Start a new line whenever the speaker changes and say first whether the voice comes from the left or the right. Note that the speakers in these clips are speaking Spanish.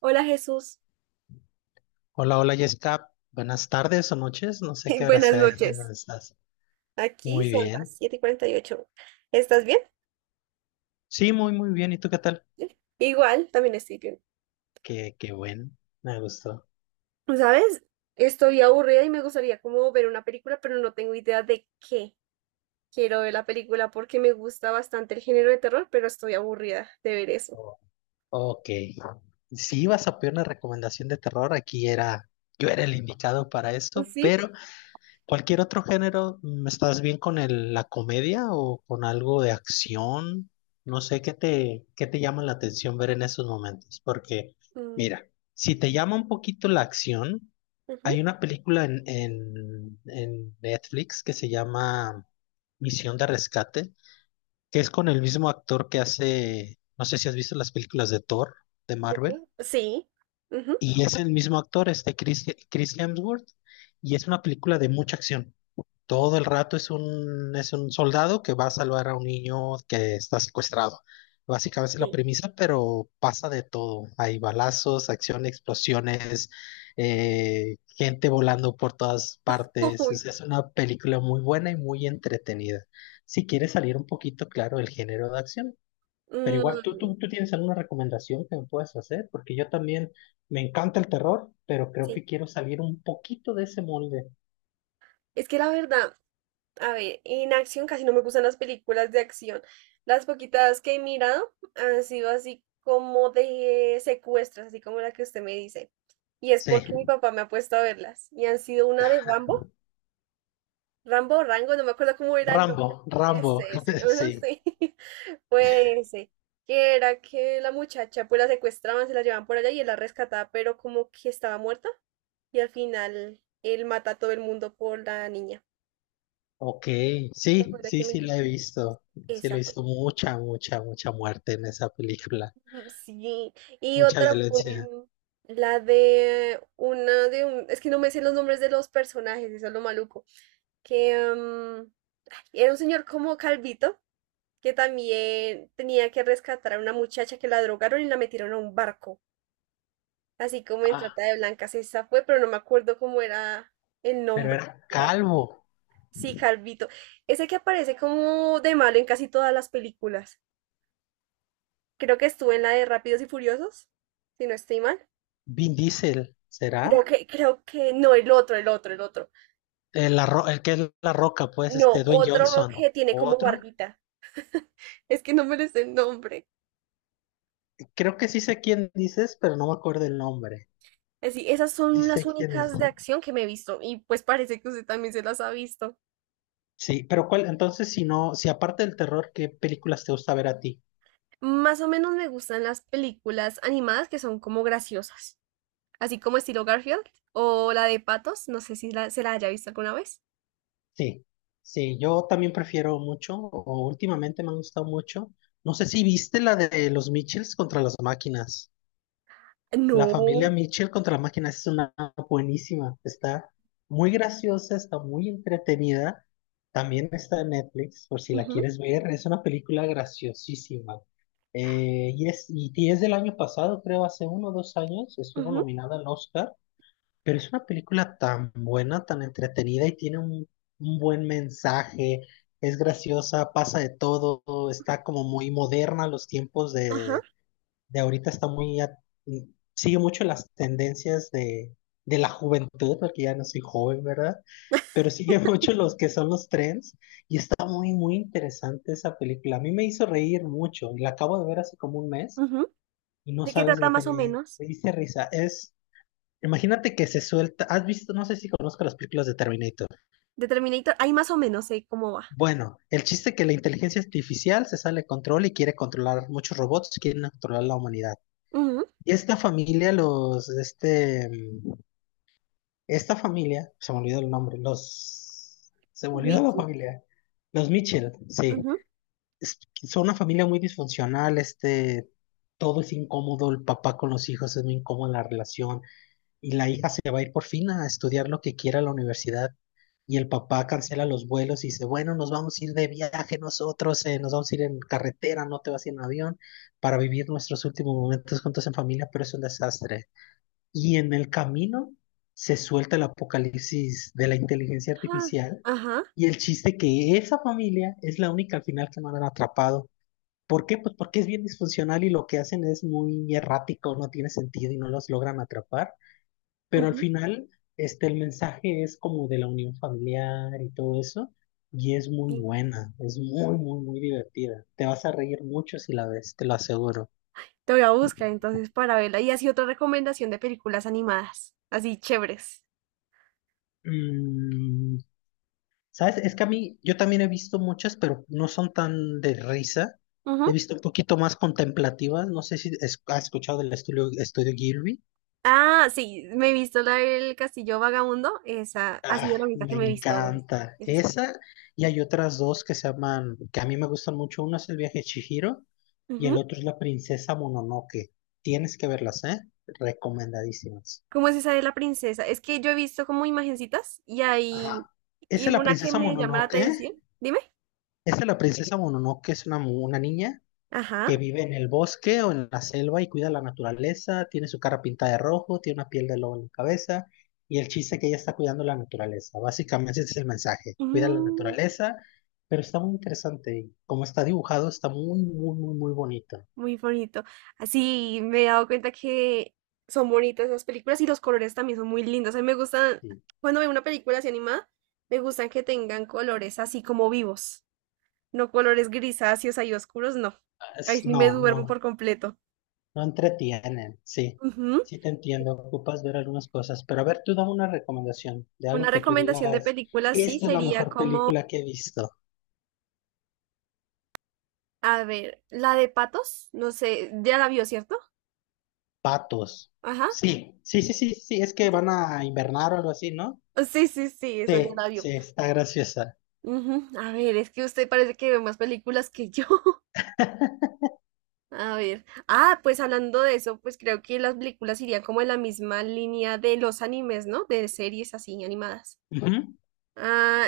right: Hola, Jesús.
left: Hola, hola Jessica, buenas tardes o noches, no sé qué hora
right: Buenas
left: sea en
right: noches.
left: donde estás.
right: Aquí
left: Muy
right: son las
left: bien.
right: siete y cuarenta y ocho. ¿Estás bien?
left: Sí, muy bien. ¿Y tú qué tal?
right: Igual, también estoy bien.
left: Me gustó.
right: ¿Sabes? Estoy aburrida y me gustaría como ver una película, pero no tengo idea de qué quiero ver. La película porque me gusta bastante el género de terror, pero estoy aburrida de ver eso.
left: Oh, Ok. Si ibas a pedir una recomendación de terror, aquí era, yo era el indicado para esto,
right: ¿Sí?
left: pero ¿cualquier otro género? ¿Estás bien con la comedia o con algo de acción? No sé qué te llama la atención ver en esos momentos, porque
right: Mm,
left: mira, si te llama un poquito la acción,
right: ujú,
left: hay una película en Netflix que se llama Misión de Rescate, que es con el mismo actor que hace, no sé si has visto las películas de Thor, de
right: ¿de
left: Marvel,
right: todo? Sí. Ujú.
left: y es el mismo actor, este Chris Hemsworth, y es una película de mucha acción. Todo el rato es un soldado que va a salvar a un niño que está secuestrado. Básicamente es la
right: Sí.
left: premisa, pero pasa de todo. Hay balazos, acción, explosiones, gente volando por todas partes.
right: Uy,
left: Es una película muy buena y muy entretenida. Si quieres salir un poquito, claro, del género de acción. Pero igual, ¿tú,
right: mm,
left: tú, tú tienes alguna recomendación que me puedas hacer? Porque yo también me encanta el terror, pero creo
right: sí.
left: que quiero salir un poquito de ese molde.
right: Es que la verdad, a ver, en acción casi no me gustan las películas de acción. Las poquitas que he mirado han sido así como de secuestros, así como la que usted me dice. Y es
left: Sí.
right: porque mi papá me ha puesto a verlas. Y han sido una de Rambo, Rambo o Rango, no me acuerdo cómo era el nombre.
left: Rambo, Rambo,
right: Ese, ujú,
left: sí,
right: sí. Fue ese. Que era que la muchacha pues la secuestraban, se la llevaban por allá y él la rescataba, pero como que estaba muerta. Y al final él mata a todo el mundo por la niña.
left: ok,
right: ¿Te
left: sí,
right: acuerdas
left: sí,
right: que
left: sí
right: me...
left: la he visto, sí lo
right: Esa.
left: he visto mucha, mucha, mucha muerte en esa película,
right: Mm. Sí, y
left: mucha
right: otra fue
left: violencia.
right: la de una, de un, es que no me sé los nombres de los personajes, eso es lo maluco, que era un señor como calvito que también tenía que rescatar a una muchacha que la drogaron y la metieron a un barco, así como en Trata
left: Ah,
right: de Blancas. Esa fue, pero no me acuerdo cómo era el
left: pero
right: nombre,
left: era
right: ¿la verdad?
left: calvo.
right: Sí, calvito, ese que aparece como de malo en casi todas las películas. Creo que estuvo en la de Rápidos y Furiosos, si no estoy mal.
left: ¿Vin Diesel,
right: Creo
left: será?
right: que, creo que, no, el otro, el otro, el otro.
left: El que es La Roca, pues,
right: No,
left: este, Dwayne
right: otro
left: Johnson,
right: que tiene como
left: otro.
right: barbita. Es que no me les el nombre.
left: Creo que sí sé quién dices, pero no me acuerdo el nombre.
right: Así, esas
left: Sí
right: son las
left: sé quién es.
right: únicas de acción que me he visto y pues parece que usted también se las ha visto.
left: Sí, pero cuál, entonces, si no, si aparte del terror, ¿qué películas te gusta ver a ti?
right: Más o menos me gustan las películas animadas que son como graciosas, así como estilo Garfield o la de Patos, no sé si la- se la haya visto alguna vez.
left: Sí, sí, yo también prefiero mucho, o últimamente me han gustado mucho. No sé si viste la de los Mitchells contra las máquinas. La familia
right: No.
left: Mitchell contra las máquinas es una buenísima. Está muy graciosa, está muy entretenida. También está en Netflix, por si la
right: Ujú,
left: quieres ver. Es una película graciosísima. Y es, y es del año pasado, creo, hace uno o dos años, estuvo
right: ujú,
left: nominada al Oscar. Pero es una película tan buena, tan entretenida y tiene un buen mensaje, es graciosa, pasa de todo, está como muy moderna, los tiempos
right: ajá,
left: de ahorita está muy, sigue mucho las tendencias de la juventud, porque ya no soy joven, ¿verdad? Pero sigue mucho los que son los trends y está muy interesante esa película. A mí me hizo reír mucho, y la acabo de ver hace como un mes
right: ujú.
left: y no
right: ¿De qué
left: sabes,
right: trata
left: me
right: más o
left: tenía,
right: menos?
left: me hice risa. Es imagínate que se suelta, has visto, no sé si conozco las películas de Terminator.
right: De Terminator, ahí más o menos sé cómo va.
left: Bueno, el chiste es que la inteligencia artificial se sale de control y quiere controlar muchos robots, quieren controlar la humanidad.
right: Ujú.
left: Y esta familia, los, este, esta familia, se me olvidó el nombre, los, se me olvidó la
right: Mickey,
left: familia, los Mitchell, sí.
right: ujú.
left: Es- son una familia muy disfuncional, este, todo es incómodo, el papá con los hijos es muy incómoda la relación, y la hija se va a ir por fin a estudiar lo que quiera a la universidad. Y el papá cancela los vuelos y dice, bueno, nos vamos a ir de viaje nosotros, nos vamos a ir en carretera, no te vas a ir en avión, para vivir nuestros últimos momentos juntos en familia, pero es un desastre. Y en el camino se suelta el apocalipsis de la inteligencia
right: Ah,
left: artificial
right: ajá,
left: y el chiste que esa familia es la única al final que no han atrapado. ¿Por qué? Pues porque es bien disfuncional y lo que hacen es muy errático, no tiene sentido y no los logran atrapar. Pero al
right: ujú,
left: final, este, el mensaje es como de la unión familiar y todo eso, y es muy
right: sí.
left: buena, es muy divertida. Te vas a reír mucho si la ves, te lo aseguro.
right: Te voy a buscar entonces para verla. Y así otra recomendación de películas animadas, así chéveres.
left: Mm, ¿Sabes? Es que a mí, yo también he visto muchas, pero no son tan de risa. He
right: Ujú.
left: visto un poquito más contemplativas. No sé si has escuchado del estudio, estudio Gilby.
right: Ah, sí, me he visto la del Castillo Vagabundo. Esa ha sido la
left: Ah,
right: única
left: me
right: que me he visto de
left: encanta.
right: ese estilo.
left: Esa y hay otras dos que se llaman, que a mí me gustan mucho. Una es El viaje de Chihiro y el
right: Ujú.
left: otro es La princesa Mononoke. Tienes que verlas, ¿eh? Recomendadísimas.
right: ¿Cómo es esa de la princesa? Es que yo he visto como imagencitas y hay
left: Ajá.
right: y
left: Esa es La
right: una que
left: princesa
right: me llama la
left: Mononoke.
right: atención. Dime.
left: Esa es La princesa Mononoke, es una, una niña que
right: Ajá.
left: vive en el bosque o en la selva y cuida la naturaleza, tiene su cara pintada de rojo, tiene una piel de lobo en la cabeza y el chiste es que ella está cuidando la naturaleza. Básicamente ese es el mensaje, cuida la naturaleza, pero está muy interesante y como está dibujado está muy bonito.
right: Muy bonito. Así me he dado cuenta que son bonitas esas películas y los colores también son muy lindos. A mí me gustan,
left: Sí.
right: cuando veo una película así animada, me gustan que tengan colores así como vivos, no colores grisáceos ahí oscuros, no.
left: Es-
right: Ahí sí
left: no,
right: me
left: no,
right: duermo por completo.
left: no entretienen, sí.
right: Ujú.
left: Sí te entiendo, ocupas ver algunas cosas, pero a ver, tú dame una recomendación de algo
right: Una
left: que tú
right: recomendación de
left: digas,
right: película sí
left: esta es la
right: sería
left: mejor
right: como,
left: película que he visto.
right: a ver, la de Patos, no sé, ya la vio, ¿cierto?
left: Patos.
right: Ajá.
left: Sí, sí, sí, sí, sí, es que
right: Sí, ya.
left: van a invernar o algo así, ¿no?
right: Sí, sí, sí, esa ya
left: Sí,
right: la vio.
left: sí, está graciosa.
right: Ujú. A ver, es que usted parece que ve más películas que yo. A ver, ah, pues hablando de eso, pues creo que las películas irían como en la misma línea de los animes, ¿no? De series así animadas.
left: Ujú.
right: Ah,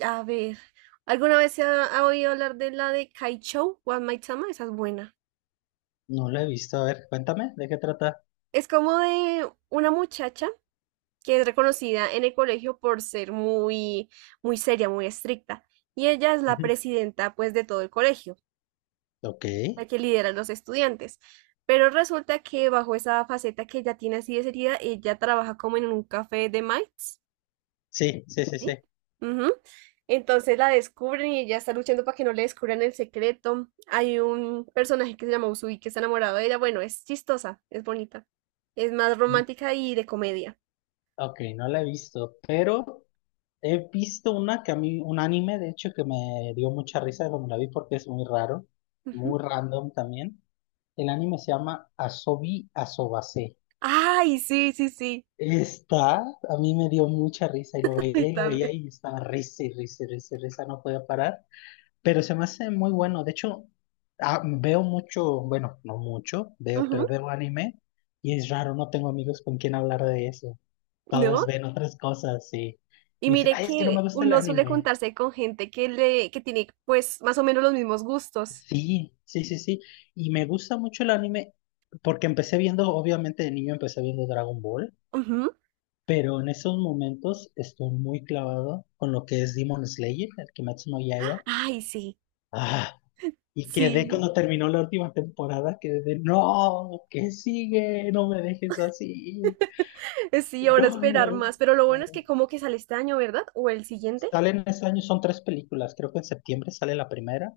right: a ver, ¿alguna vez se ha oído hablar de la de Kaichou One Might Sama? Esa es buena.
left: No la he visto. A ver, cuéntame, ¿de qué trata?
right: Es como de una muchacha que es reconocida en el colegio por ser muy, muy seria, muy estricta. Y ella es la
left: Ujú.
right: presidenta, pues, de todo el colegio,
left: Ok.
right: la que lidera a los estudiantes. Pero resulta que bajo esa faceta que ella tiene así de seria, ella trabaja como en un café de mites,
left: Sí, sí, sí, sí.
right: ¿sí? Ujú. Entonces la descubren y ella está luchando para que no le descubran el secreto. Hay un personaje que se llama Usui que está enamorado de ella. Bueno, es chistosa, es bonita. Es más
left: Ujú.
right: romántica y de comedia.
left: Ok, no la he visto, pero he visto una que a mí, un anime, de hecho, que me dio mucha risa cuando la vi porque es muy raro,
right: Ujú.
left: muy random también. El anime se llama Asobi Asobase.
right: Ay, sí, sí, sí.
left: Está, a mí me dio mucha risa y lo
right: Ay,
left: veía y lo veía
right: también.
left: y estaba risa y risa y risa y risa, no podía parar, pero se me hace muy bueno. De hecho, veo mucho, bueno, no mucho, veo,
right: Ujú.
left: pero veo anime y es raro, no tengo amigos con quien hablar de eso. Todos
right: ¿No?
left: ven otras cosas y
right: Y
left: me dicen,
right: mire
left: ay, es que no me
right: que
left: gusta el
right: uno suele
left: anime.
right: juntarse con gente que tiene pues más o menos los mismos gustos.
left: Sí, sí, sí, sí. Y me gusta mucho el anime porque empecé viendo, obviamente de niño empecé viendo Dragon Ball.
right: Ujú.
left: Pero en esos momentos estoy muy clavado con lo que es Demon Slayer, el Kimetsu no Yaiba.
right: Ay, sí,
left: Ah, y quedé
right: sí,
left: cuando terminó la última temporada, quedé de, no, ¿qué sigue? No me dejes así.
right: sí, ahora esperar
left: No.
right: más. Pero lo bueno es que como que sale este año, ¿verdad? O el siguiente.
left: Salen ese año, son tres películas, creo que en septiembre sale la primera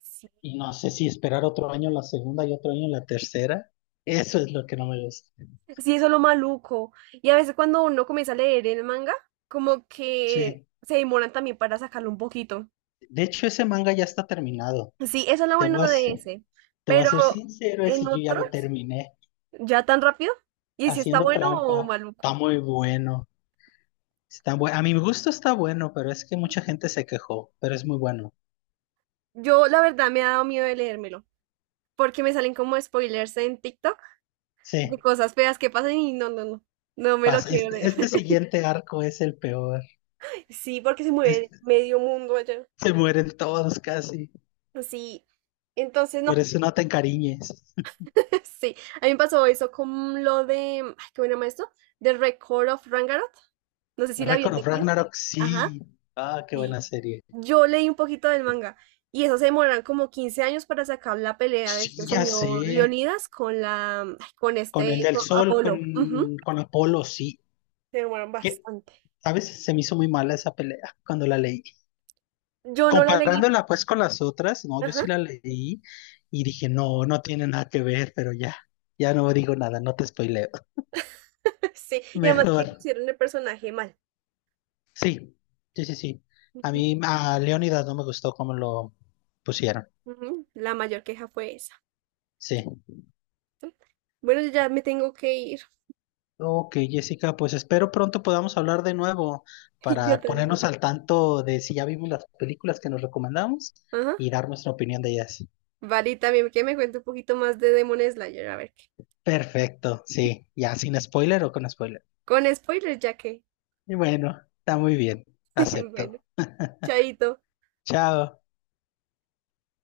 right: Sí.
left: y no sé si esperar otro año la segunda y otro año la tercera. Eso es lo que no me gusta.
right: Sí, eso es lo maluco. Y a veces cuando uno comienza a leer el manga, como que
left: Sí,
right: se demoran también para sacarlo un poquito.
left: de hecho ese manga ya está terminado.
right: Sí, eso es lo
left: Te voy
right: bueno de ese.
left: te voy a
right: Pero
left: ser sincero,
right: en
left: ese yo ya lo
right: otros,
left: terminé.
right: ya tan rápido. Y si está
left: Haciendo
right: bueno o
left: trampa. Está
right: maluco.
left: muy bueno. Está a mi gusto está bueno, pero es que mucha gente se quejó, pero es muy bueno.
right: Yo la verdad me ha dado miedo de leérmelo, porque me salen como spoilers en TikTok de
left: Sí,
right: cosas feas que pasan y no, no, no, no me lo
left: pasa.
right: quiero
left: Este,
right: leer.
left: este siguiente arco es el peor.
right: Sí, porque se mueve
left: Este-
right: medio mundo allá.
left: Se mueren todos casi.
right: Sí, entonces
left: Por
right: no,
left: eso no te encariñes.
right: sí, a mí me pasó eso con lo de, ay, ¿cómo se llama esto? The Record of Rangarot. No sé si la vi en
left: Record of
right: Netflix.
left: Ragnarok,
right: Ajá,
left: sí. Ah, qué
right: sí.
left: buena serie.
right: Yo leí un poquito del manga y eso se demoran como 15 años para sacar la pelea de
left: Sí,
right: este
left: ya
right: señor
left: sé.
right: Leonidas con la, ay, con
left: Con el
right: este,
left: del
right: con
left: sol,
right: Apolo. Ujú.
left: con Apolo, sí.
right: Se demoran
left: ¿Qué?
right: bastante.
left: ¿Sabes? Se me hizo muy mala esa pelea cuando la leí.
right: Yo no la leí.
left: Comparándola pues con las otras, no, yo
right: Ajá,
left: sí la leí y dije, no, no tiene nada que ver, pero ya, ya no digo nada, no te spoileo.
right: sí, y además que
left: Mejor,
right: pusieron el personaje mal.
left: sí, sí, sí, sí. A
right: Ujú,
left: mí, a Leonidas no me gustó cómo lo pusieron,
right: ujú, la mayor queja fue esa.
left: sí.
right: Bueno, yo ya me tengo que ir.
left: Ok, Jessica, pues espero pronto podamos hablar de nuevo
right: Yo
left: para ponernos
right: también.
left: al tanto de si ya vimos las películas que nos recomendamos
right: Ajá.
left: y dar nuestra opinión de ellas.
right: Vale, y también que me cuente un poquito más de Demon Slayer, a ver qué.
left: Perfecto, sí, ya sin spoiler o con spoiler.
right: Con spoilers, ya que.
left: Y bueno, está muy bien,
right: Bueno,
left: acepto.
right: chaito.
left: Chao.